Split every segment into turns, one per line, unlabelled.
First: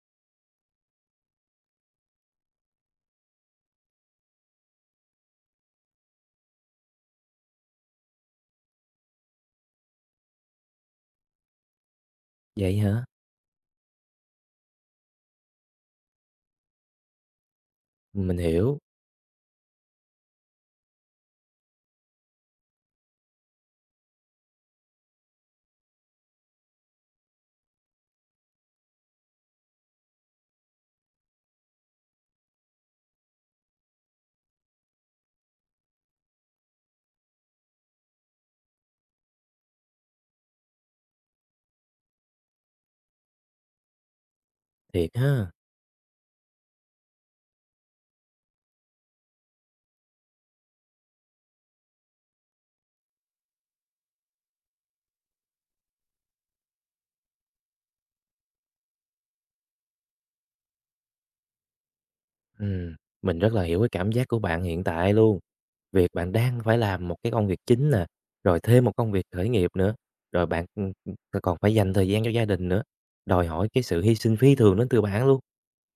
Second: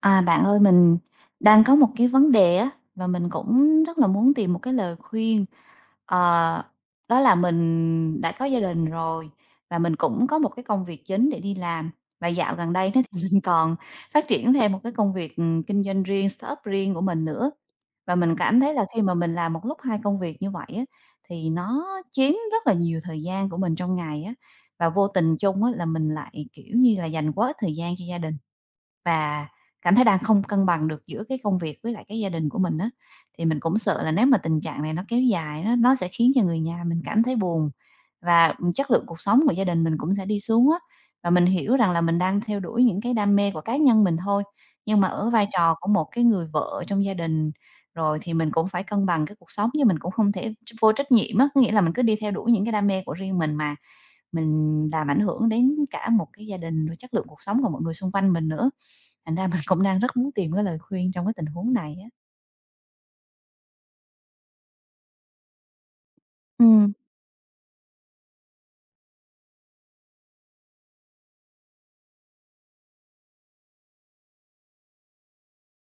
À, bạn ơi, mình đang có một cái vấn đề á, và mình cũng rất là muốn tìm một cái lời khuyên. Ờ, Đó là mình đã có gia đình rồi và mình cũng có một cái công việc chính để đi làm. Và dạo gần
Vậy
đây đó
hả?
thì mình còn phát triển thêm một cái công việc, kinh doanh riêng, startup riêng của mình nữa. Và mình
Mình
cảm thấy
hiểu,
là khi mà mình làm một lúc 2 công việc như vậy á, thì nó chiếm rất là nhiều thời gian của mình trong ngày á, và vô tình chung á là mình lại, kiểu như là, dành quá ít thời gian cho gia đình. Và cảm thấy đang không cân bằng được giữa cái công việc với lại cái gia đình của mình á, thì mình cũng sợ là nếu mà tình trạng này nó kéo dài nó sẽ khiến cho người nhà mình cảm thấy buồn và, chất lượng cuộc sống của gia đình mình cũng sẽ đi xuống á. Và mình hiểu rằng là mình đang theo đuổi những cái đam mê của cá nhân mình thôi, nhưng mà
thiệt
ở vai
ha.
trò của một cái người vợ trong gia đình rồi thì mình cũng phải cân bằng cái cuộc sống chứ mình cũng không thể vô trách nhiệm á. Có nghĩa là mình cứ đi theo đuổi những cái đam mê của riêng mình mà mình làm ảnh hưởng đến cả một cái gia đình, rồi chất lượng cuộc sống của mọi người xung quanh mình nữa. Thành ra mình cũng đang rất muốn tìm cái lời khuyên trong cái tình huống này á.
Ừm, mình rất là hiểu cái cảm giác của bạn hiện tại luôn. Việc bạn đang phải
Ừm.
làm một cái công việc chính nè, rồi thêm một công việc khởi nghiệp nữa, rồi bạn, còn phải dành thời gian cho gia đình nữa, đòi hỏi cái sự hy sinh phi thường đến từ bạn luôn.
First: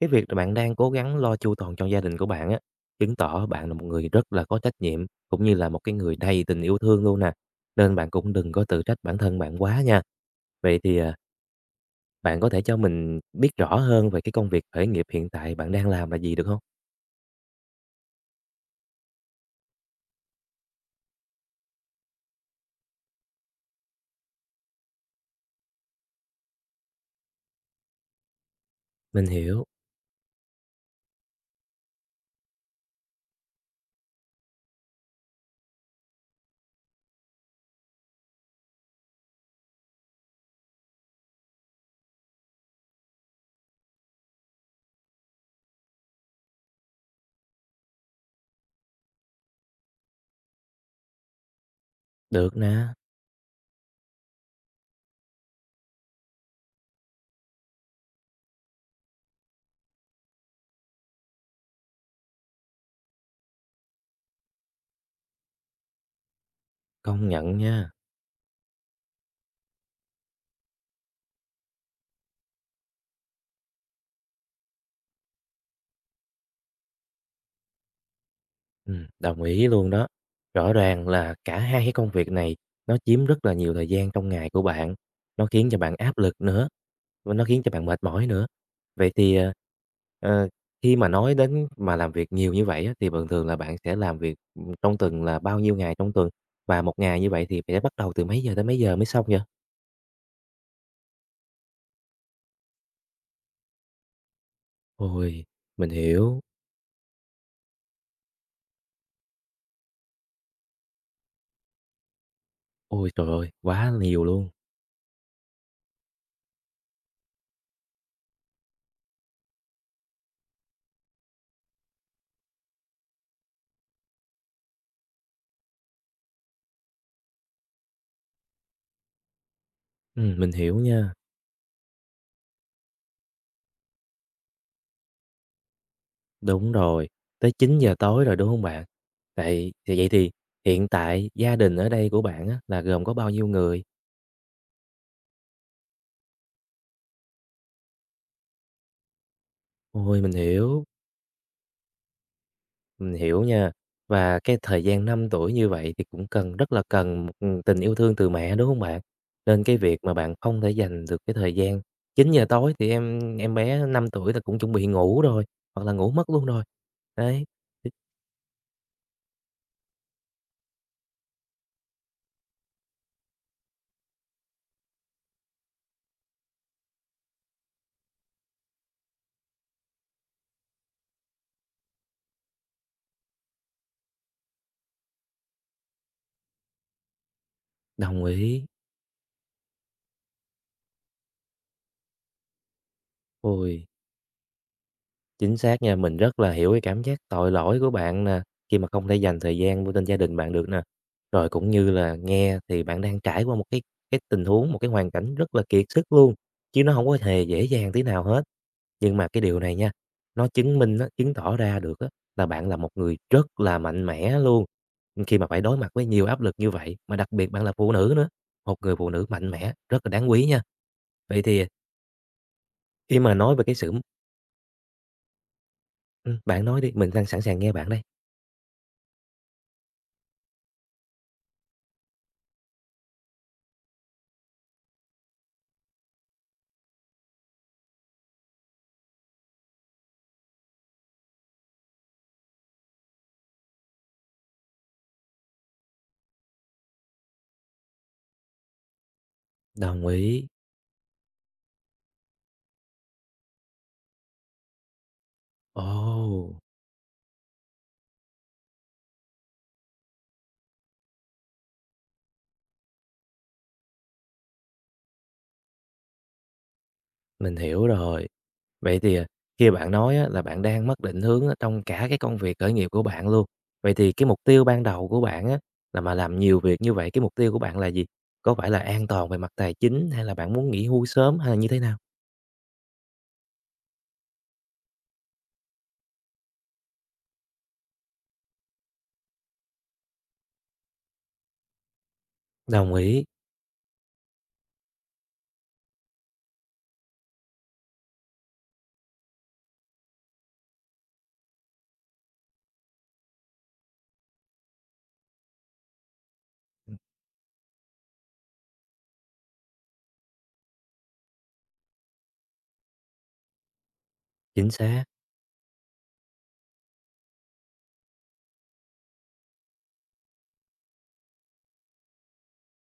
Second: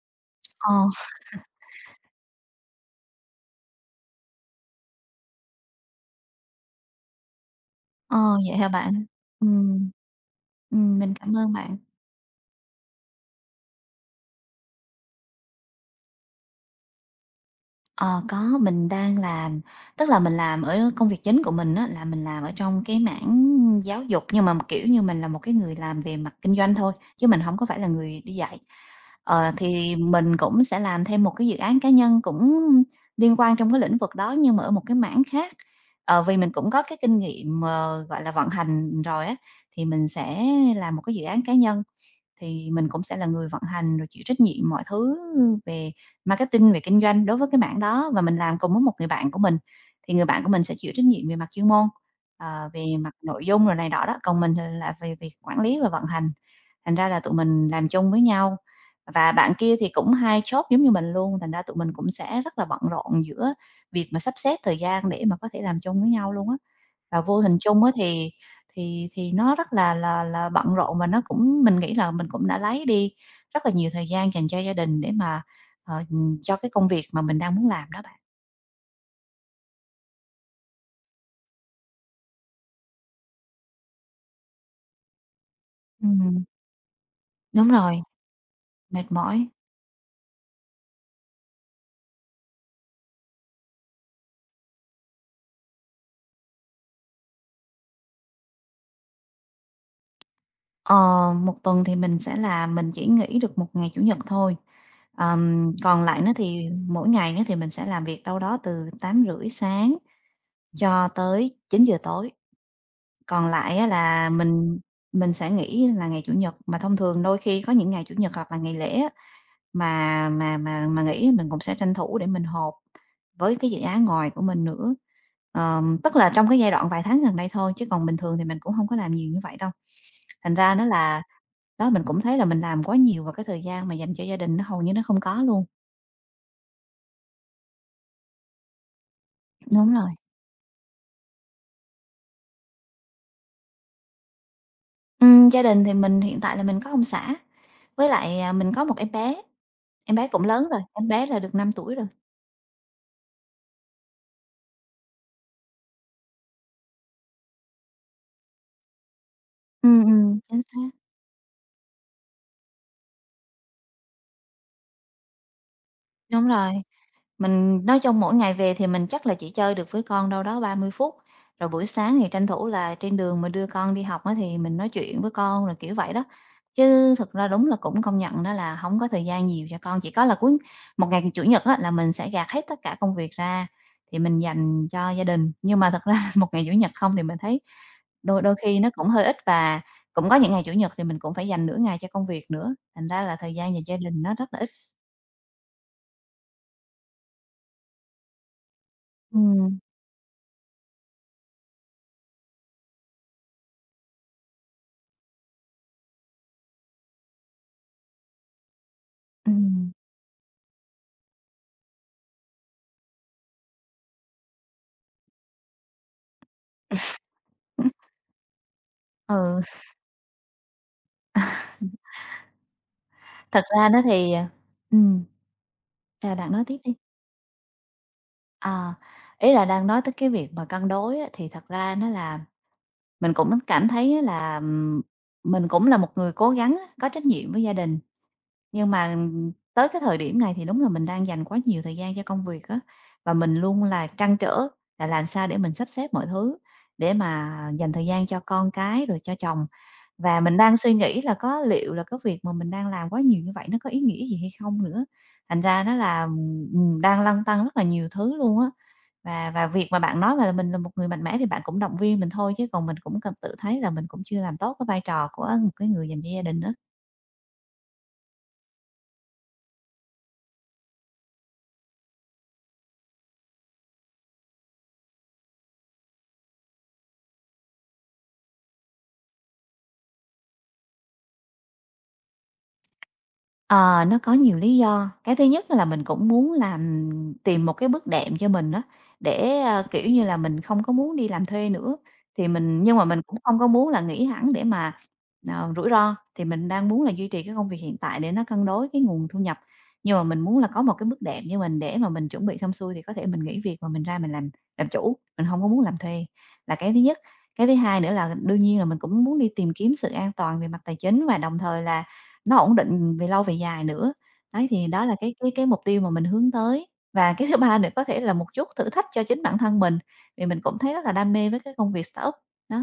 Cái việc là bạn đang
Ờ,
cố gắng lo chu toàn cho gia đình của bạn á, chứng tỏ bạn là một người rất là có trách nhiệm, cũng như là một cái người đầy tình yêu thương luôn nè, nên bạn
ờ,
cũng đừng
vậy
có
hả
tự trách
bạn?
bản thân bạn quá
Ừm,
nha. Vậy thì,
mình cảm ơn bạn.
bạn có thể cho mình biết rõ hơn về cái công việc khởi nghiệp hiện tại bạn đang làm là gì được không?
Ờ, có, mình đang làm tức là mình làm ở công việc chính của mình á, là mình làm ở trong cái mảng giáo dục, nhưng mà, kiểu như, mình là một cái người làm về mặt kinh doanh thôi, chứ mình không có phải là người đi dạy.
Mình hiểu,
Thì mình cũng sẽ làm thêm một cái dự án cá nhân cũng liên quan trong cái lĩnh vực đó, nhưng mà ở một cái mảng khác. Ờ, vì mình cũng có cái kinh nghiệm, gọi là, vận hành rồi á, thì mình sẽ làm một cái dự án cá nhân. Thì mình cũng sẽ là người vận hành rồi chịu trách nhiệm mọi thứ về marketing, về kinh doanh đối với cái mảng đó và mình làm cùng với một người bạn của mình. Thì người bạn của mình sẽ chịu trách nhiệm về mặt chuyên môn,
được
về
nè,
mặt nội dung rồi này đó đó, còn mình thì là về việc quản lý và vận hành. Thành ra là tụi mình làm chung với nhau và bạn kia thì cũng hai job giống như mình luôn, thành ra tụi mình cũng sẽ rất là bận rộn giữa việc mà sắp xếp thời gian để mà có thể làm chung với nhau luôn á. Và
công
vô hình
nhận
chung á
nha,
thì thì nó rất là là bận rộn và nó cũng mình nghĩ là mình cũng đã lấy đi rất là nhiều thời gian dành cho gia đình để mà, ờ, cho cái công việc mà mình đang muốn làm đó bạn.
đồng ý luôn đó. Rõ ràng là cả hai cái công việc này nó chiếm rất là nhiều thời gian trong ngày của bạn, nó khiến cho bạn áp lực
Ừm,
nữa, và nó khiến
đúng
cho bạn mệt
rồi,
mỏi nữa.
mệt
Vậy thì,
mỏi.
ờ, khi mà nói đến mà làm việc nhiều như vậy á, thì bình thường là bạn sẽ làm việc, trong tuần là bao nhiêu ngày trong tuần? Và một ngày như vậy thì sẽ bắt đầu từ mấy giờ tới mấy giờ mới xong vậy?
Ờ, 1 tuần thì mình sẽ là mình chỉ nghỉ được một ngày Chủ nhật thôi.
Ôi, mình
Còn lại nó
hiểu.
thì mỗi ngày nó thì mình sẽ làm việc đâu đó từ 8:30 sáng cho tới 9 giờ tối.
Ôi trời
Còn
ơi,
lại á
quá nhiều
là
luôn.
mình sẽ nghỉ là ngày Chủ nhật, mà thông thường đôi khi có những ngày Chủ nhật hoặc là ngày lễ á, mà nghỉ mình cũng sẽ tranh thủ để mình họp với cái dự án ngoài của mình nữa. Tức là trong cái giai đoạn vài tháng gần đây thôi, chứ còn bình thường thì mình cũng không có làm nhiều như vậy đâu.
Mình
Thành ra
hiểu
nó
nha.
là đó, mình cũng thấy là mình làm quá nhiều và cái thời gian mà dành cho gia đình nó hầu như nó không có luôn.
Đúng rồi, tới 9 giờ tối rồi, đúng không bạn? Vậy
Đúng
thì vậy
rồi.
thì hiện tại gia đình ở đây của bạn á, là gồm có bao nhiêu người?
Gia đình thì mình hiện tại là mình có ông xã, với lại, à, mình có một em
Ôi,
bé cũng lớn rồi, em bé là được 5 tuổi rồi.
mình hiểu nha. Và cái thời gian 5 tuổi như vậy thì cũng cần rất là cần một tình yêu thương từ mẹ, đúng không bạn? Nên cái
Ừ,
việc mà bạn không
chính
thể
xác.
dành được cái thời gian 9 giờ tối thì em bé 5 tuổi là cũng chuẩn bị ngủ rồi, hoặc là ngủ mất luôn
Đúng
rồi.
rồi.
Đấy,
Mình nói chung mỗi ngày về thì mình chắc là chỉ chơi được với con đâu đó 30 phút, rồi buổi sáng thì tranh thủ là trên đường mà đưa con đi học á thì mình nói chuyện với con, rồi kiểu vậy đó. Chứ thực ra đúng là cũng công nhận đó là không có thời gian nhiều cho con, chỉ có là cuối một ngày Chủ nhật á là mình sẽ gạt hết tất cả công việc ra thì mình dành cho gia đình. Nhưng mà thật ra một ngày Chủ nhật không thì mình thấy
đồng
đôi đôi
ý.
khi nó cũng hơi ít và cũng có những ngày Chủ nhật thì mình cũng phải dành nửa ngày cho công việc nữa, thành ra là thời gian dành
Ôi.
cho gia đình nó rất là ít.
Chính xác nha, mình rất là hiểu cái cảm giác tội lỗi của bạn nè, khi mà không thể dành thời
Ừm.
gian với bên gia đình bạn được nè. Rồi cũng như là nghe thì bạn đang trải qua một cái tình huống, một cái hoàn cảnh rất là kiệt sức luôn, chứ nó không có hề dễ dàng tí nào hết. Nhưng mà cái điều này nha,
Ừm.
nó chứng minh á, chứng tỏ ra được á, là bạn là một người rất là mạnh mẽ luôn, khi mà phải đối mặt với nhiều áp lực như vậy, mà đặc biệt bạn là phụ nữ nữa, một người phụ nữ mạnh
Ừ,
mẽ rất là đáng quý nha. Vậy thì khi mà nói
thật
về cái
ra
sự
nó thì, à ừm, sao bạn nói
bạn
tiếp
nói đi,
đi.
mình đang sẵn sàng nghe bạn đây.
À, Ý là đang nói tới cái việc mà cân đối á, thì thật ra nó là mình cũng cảm thấy á là, mình cũng là một người cố gắng á, có trách nhiệm với gia đình. Nhưng mà, tới cái thời điểm này thì đúng là mình đang dành quá nhiều thời gian cho công việc á, và mình luôn là trăn trở là làm sao để mình sắp xếp mọi thứ để mà dành thời gian cho con cái rồi cho chồng.
Đồng
Và
ý.
mình đang suy nghĩ là có liệu là cái việc mà mình đang làm quá nhiều như vậy nó có ý nghĩa gì hay không nữa. Thành ra nó là,
Ồ,
đang lăn tăn rất là nhiều thứ luôn á. Và việc mà bạn nói là mình là một người mạnh mẽ thì bạn cũng động viên mình thôi chứ còn mình cũng cần tự thấy là mình cũng chưa làm tốt cái vai trò của một cái người dành cho gia đình đó.
mình hiểu rồi. Vậy thì, khi bạn nói á là bạn đang mất định hướng ở trong cả cái công việc khởi nghiệp của bạn luôn. Vậy thì cái mục tiêu ban đầu của bạn á, là mà làm nhiều việc như vậy, cái mục tiêu của bạn là gì? Có phải là an toàn về mặt tài chính hay là bạn muốn nghỉ hưu sớm hay là như thế nào?
Ờ, nó có nhiều lý do. Cái thứ nhất là mình cũng muốn làm tìm một cái bước đệm cho mình đó để, kiểu như là, mình không có muốn đi làm thuê nữa, thì mình
Đồng
nhưng mà mình
ý,
cũng không có muốn là nghỉ hẳn để mà, rủi ro, thì mình đang muốn là duy trì cái công việc hiện tại để nó cân đối cái nguồn thu nhập. Nhưng mà mình muốn là có một cái bước đệm cho mình để mà mình chuẩn bị xong xuôi thì có thể mình nghỉ việc mà mình ra mình làm chủ, mình không có muốn làm thuê, là cái thứ nhất. Cái thứ hai nữa là đương nhiên là mình cũng muốn đi tìm kiếm sự an toàn về mặt tài chính và đồng thời là nó ổn định về lâu về dài nữa. Đấy,
chính
thì đó
xác.
là cái cái mục tiêu mà mình hướng tới. Và cái thứ ba nữa có thể là một chút thử thách cho chính bản thân mình, vì mình cũng thấy rất là đam mê với cái công việc startup, đó.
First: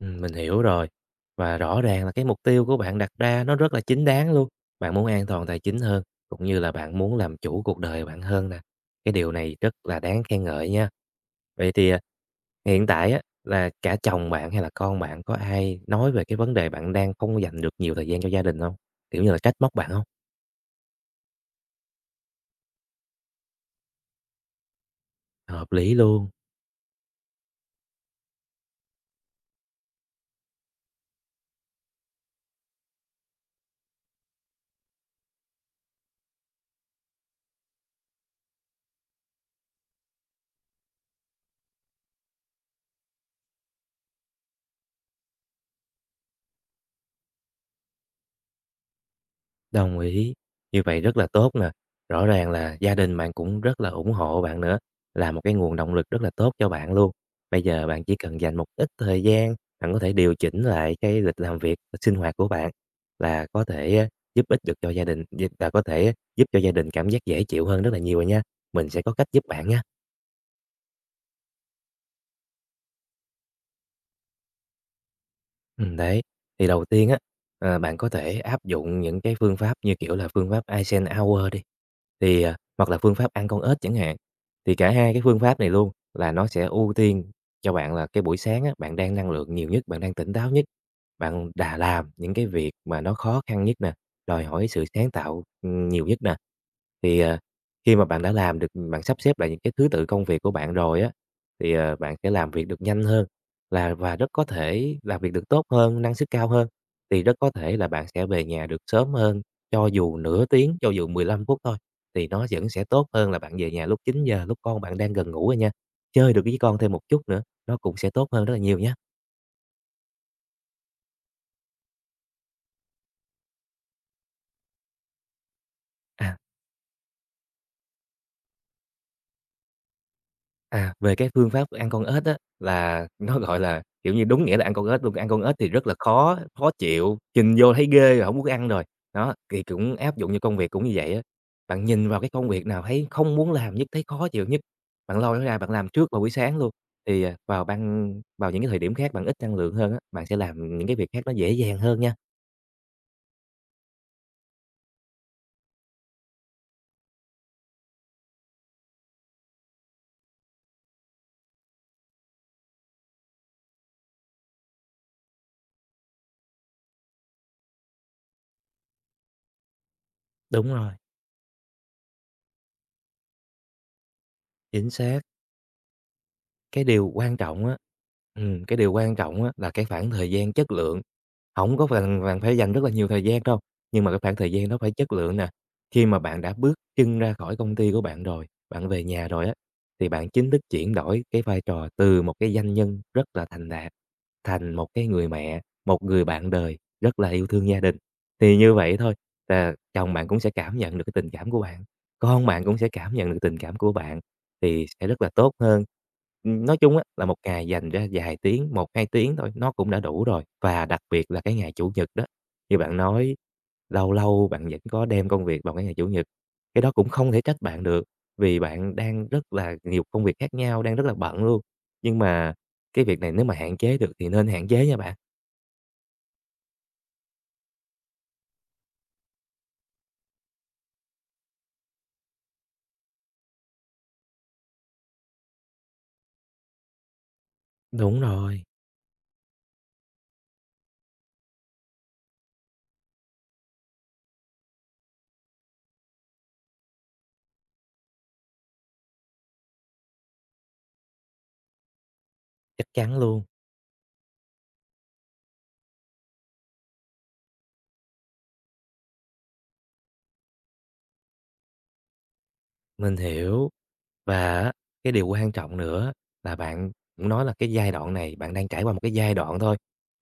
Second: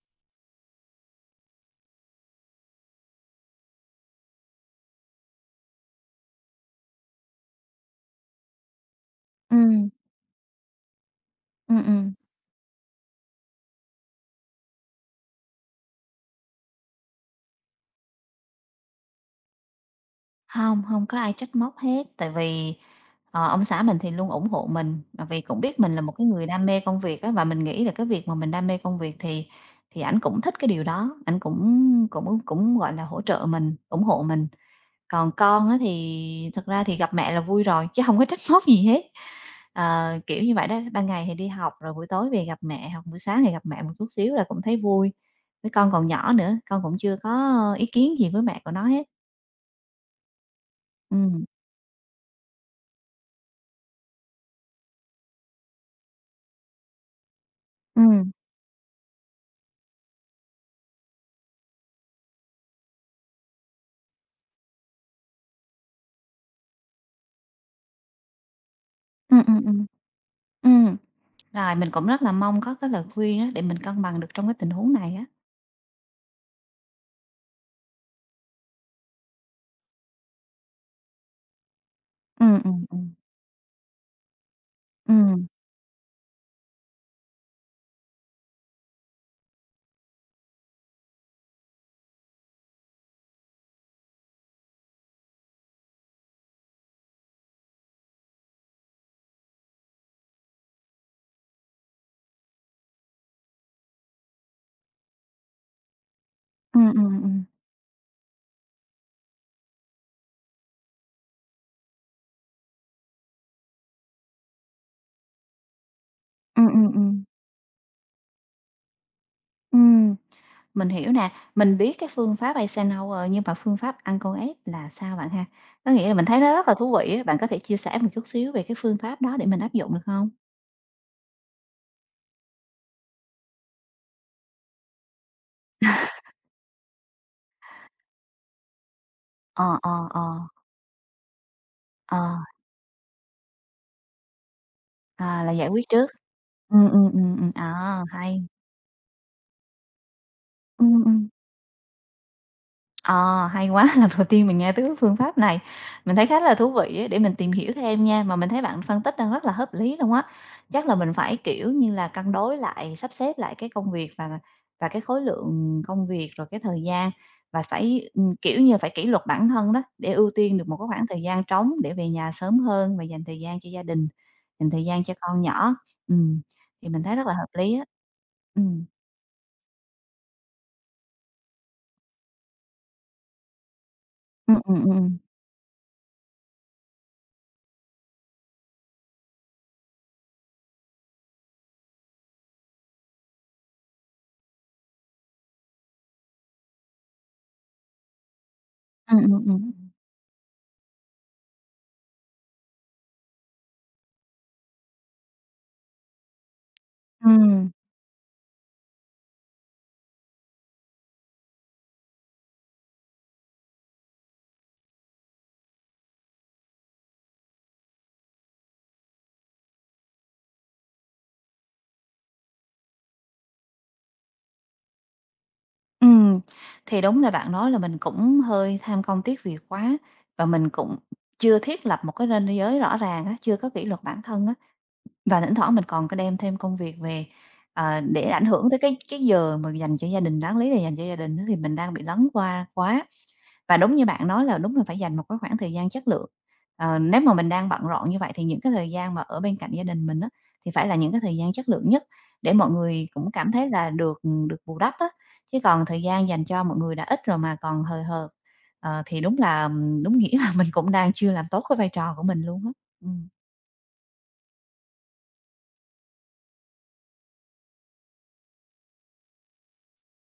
Mình hiểu rồi. Và rõ ràng là cái mục tiêu của bạn đặt ra nó rất là chính đáng luôn. Bạn muốn an toàn tài chính hơn, cũng như là bạn muốn làm chủ cuộc đời bạn hơn nè. Cái điều này rất
Ừm,
là đáng khen ngợi nha. Vậy
ừm,
thì,
ừm.
hiện tại á, là cả chồng bạn hay là con bạn có ai nói về cái vấn đề bạn đang không dành được nhiều thời gian cho gia đình không? Kiểu như là trách móc bạn không?
Hông, hông có ai trách móc hết, tại vì, ông xã mình thì luôn ủng hộ mình, tại vì cũng
Hợp
biết mình
lý
là một cái
luôn.
người đam mê công việc á, và mình nghĩ là cái việc mà mình đam mê công việc thì ảnh cũng thích cái điều đó, ảnh cũng cũng cũng, gọi là, hỗ trợ mình, ủng hộ mình. Còn con á thì thật ra thì gặp mẹ là vui rồi, chứ hông có trách móc gì hết. Ờ, kiểu như vậy đó, ban ngày thì đi học rồi buổi tối về gặp mẹ, hoặc buổi sáng thì gặp mẹ một chút xíu là cũng thấy vui. Với con còn nhỏ nữa, con cũng chưa có ý kiến gì với mẹ của nó hết.
Đồng ý, như vậy rất là
Ừm,
tốt nè. Rõ ràng là gia đình bạn cũng rất là ủng hộ bạn nữa, là một cái nguồn động lực rất là tốt cho bạn luôn. Bây giờ bạn chỉ
ừm,
cần dành một ít thời gian, bạn có thể điều chỉnh lại cái lịch làm việc, sinh hoạt của bạn là có thể á, giúp ích được cho gia đình, là có thể giúp cho gia đình cảm giác dễ chịu hơn rất là nhiều rồi nha. Mình sẽ có cách
ừm,
giúp
ừm,
bạn nha.
ừm, ừm. Rồi, mình cũng rất là mong có cái lời khuyên á để mình cân bằng được trong cái tình huống này á.
Đấy. Thì đầu tiên á, bạn có thể áp dụng những cái phương pháp như, kiểu là, phương pháp Eisenhower đi, thì,
Ừm, ừm,
hoặc là
ừm.
phương pháp ăn con ếch chẳng hạn. Thì cả hai cái phương
Ừm,
pháp này luôn là nó sẽ ưu tiên cho bạn là cái buổi sáng á, bạn đang năng lượng nhiều nhất, bạn đang tỉnh táo nhất, bạn đã làm những cái việc mà nó khó khăn nhất nè, đòi hỏi sự sáng tạo, nhiều nhất nè. Thì, khi mà bạn đã làm được bạn sắp xếp lại những cái thứ tự công việc của bạn rồi á, thì, bạn sẽ làm việc được nhanh hơn và rất có thể làm việc được tốt hơn, năng suất cao hơn,
ừm, ừm,
thì rất
ừm.
có thể là bạn sẽ về nhà được sớm hơn, cho dù nửa tiếng, cho dù 15 phút thôi, thì nó vẫn sẽ tốt hơn là bạn về nhà lúc 9 giờ lúc con bạn đang gần ngủ rồi nha. Chơi được với
Ừm,
con
ừm,
thêm một chút
ừm.
nữa, nó cũng sẽ tốt hơn rất là nhiều nhá.
Ừm. Mình hiểu nè, mình biết cái phương pháp Eisenhower, nhưng mà phương pháp Uncle Abe là sao bạn ha? Có nghĩa là mình
À.
thấy nó rất là thú vị á, bạn có thể chia sẻ một chút xíu về cái phương pháp đó để mình áp dụng được không?
À, về cái phương pháp ăn con ếch á, là nó, gọi là, kiểu như, đúng nghĩa là ăn con ếch luôn, ăn con ếch thì rất là khó, khó chịu, nhìn vô thấy ghê rồi hổng muốn ăn rồi. Đó, thì
Ờ, ờ,
cũng áp
ờ,
dụng vô công việc cũng như vậy á. Bạn nhìn
ờ,
vào cái công việc nào thấy không muốn làm nhất, thấy khó chịu nhất, bạn lôi
à,
nó
là
ra
giải
bạn
quyết
làm
trước.
trước vào buổi sáng luôn, thì, vào
À, hay.
vào những cái thời điểm khác bạn ít năng lượng hơn á, bạn sẽ làm những cái
Ừm,
việc khác
ừm.
nó dễ dàng hơn nha.
Ờ, hay quá, lần đầu tiên mình nghe tới cái phương pháp này. Mình thấy khá là thú vị ấy, để mình tìm hiểu thêm nha, mà mình thấy bạn phân tích đang rất là hợp lý luôn á. Chắc là mình phải, kiểu như là, cân đối lại, sắp xếp lại cái công việc và cái khối lượng công việc, rồi cái thời gian và phải, kiểu như, phải kỷ luật bản thân đó, để ưu tiên được
Đúng
một cái
rồi,
khoảng thời gian trống để về nhà sớm hơn và dành thời gian cho gia đình, dành thời
chính
gian cho
xác.
con nhỏ. Ừm,
Cái
thì mình
điều
thấy rất là
quan
hợp
trọng
lý
á
á. Ừ
cái điều quan trọng á là cái khoảng thời gian chất lượng. Không có cần bạn phải dành rất là nhiều thời gian đâu, nhưng mà cái khoảng thời
ừ
gian
ừ
đó
ừ
phải chất lượng nè. Khi mà bạn đã bước chân ra khỏi công ty của bạn rồi, bạn về nhà rồi á, thì bạn chính thức chuyển đổi cái vai trò từ một cái doanh nhân rất là thành đạt, thành một cái người mẹ, một người bạn đời rất là yêu thương gia đình. Thì như vậy thôi
ừm, ừm, ừm.
là chồng bạn cũng sẽ cảm nhận được cái tình cảm của bạn, con bạn cũng sẽ cảm nhận được tình cảm của bạn thì sẽ rất là tốt hơn. Nói chung á, là một ngày dành ra vài tiếng, một 2 tiếng thôi, nó cũng đã đủ rồi, và đặc biệt là cái ngày Chủ nhật đó, như bạn nói, lâu lâu bạn vẫn có đem công việc vào cái ngày Chủ nhật, cái đó cũng không thể trách bạn được, vì bạn đang rất là nhiều công việc khác nhau, đang rất là bận luôn. Nhưng mà cái việc này nếu mà hạn chế được thì nên hạn chế nha bạn.
ừ Thì đúng là bạn nói là mình cũng hơi tham công tiếc việc quá và mình cũng chưa thiết lập một cái ranh giới rõ ràng á, chưa có kỷ luật bản thân á, và thỉnh thoảng mình còn có đem thêm công việc về,
Đúng
để ảnh
rồi,
hưởng tới cái giờ mà dành cho gia đình, đáng lý là dành cho gia đình á, thì mình đang bị lấn qua quá. Và đúng như bạn nói là đúng là phải dành một cái khoảng thời gian chất lượng. Ờ, nếu mà mình đang bận rộn như vậy thì những cái thời gian mà ở bên cạnh gia đình mình á, thì phải là những cái thời gian chất lượng nhất để mọi
chắc
người
chắn
cũng
luôn,
cảm thấy là được được bù đắp á, chứ còn thời gian dành cho mọi người đã ít rồi mà còn hời hợt, thì đúng là đúng nghĩa là mình cũng đang chưa làm tốt cái vai trò của mình luôn á.
mình
Ừm.
hiểu. Và á, cái điều quan trọng nữa là bạn cũng nói là cái giai đoạn này bạn đang trải qua một cái giai đoạn thôi.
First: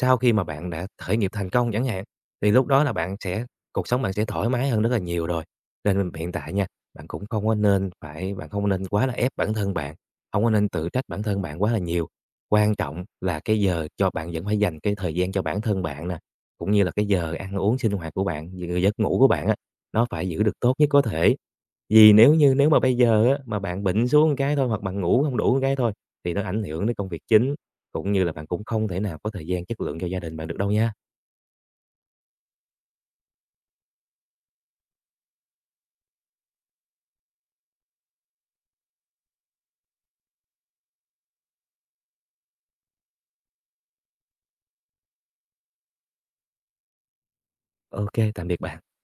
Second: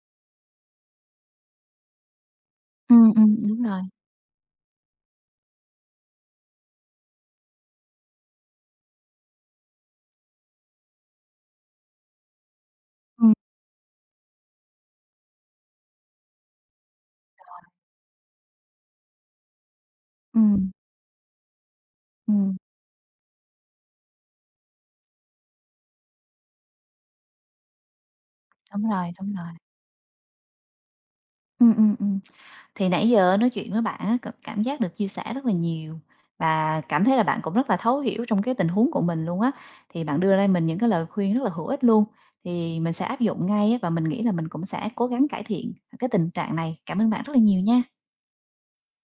Sau khi mà bạn đã khởi nghiệp thành công chẳng hạn, thì lúc đó là
Ừm,
bạn
ừm,
sẽ
đúng rồi.
cuộc sống bạn sẽ thoải mái hơn rất là nhiều rồi. Nên hiện tại nha, bạn không nên quá là ép bản thân bạn, không có nên tự trách bản thân bạn quá là nhiều. Quan trọng
Ừm.
là cái giờ cho bạn vẫn phải dành cái thời gian cho bản thân bạn nè, cũng như là cái giờ ăn uống, sinh hoạt của bạn, giấc ngủ của bạn á, nó phải giữ
Ừm,
được
ừm,
tốt nhất có thể. Vì nếu mà bây giờ á, mà bạn bệnh xuống một cái thôi, hoặc bạn ngủ không đủ một cái thôi, thì nó ảnh hưởng đến công việc chính, cũng như là bạn cũng không
đúng
thể
rồi,
nào có
đúng
thời
rồi.
gian chất lượng cho gia đình bạn được đâu nha.
Ừm, ừm, ừm. Thì nãy giờ nói chuyện với bạn á, cảm giác được chia sẻ rất là nhiều và cảm thấy là bạn cũng rất là thấu hiểu trong cái tình huống của mình luôn á. Thì bạn đưa ra mình những cái lời khuyên rất là hữu ích luôn, thì mình sẽ áp dụng ngay á, và mình nghĩ là mình cũng sẽ cố gắng cải thiện cái tình trạng này. Cảm ơn bạn rất là nhiều nha.
OK, tạm biệt bạn.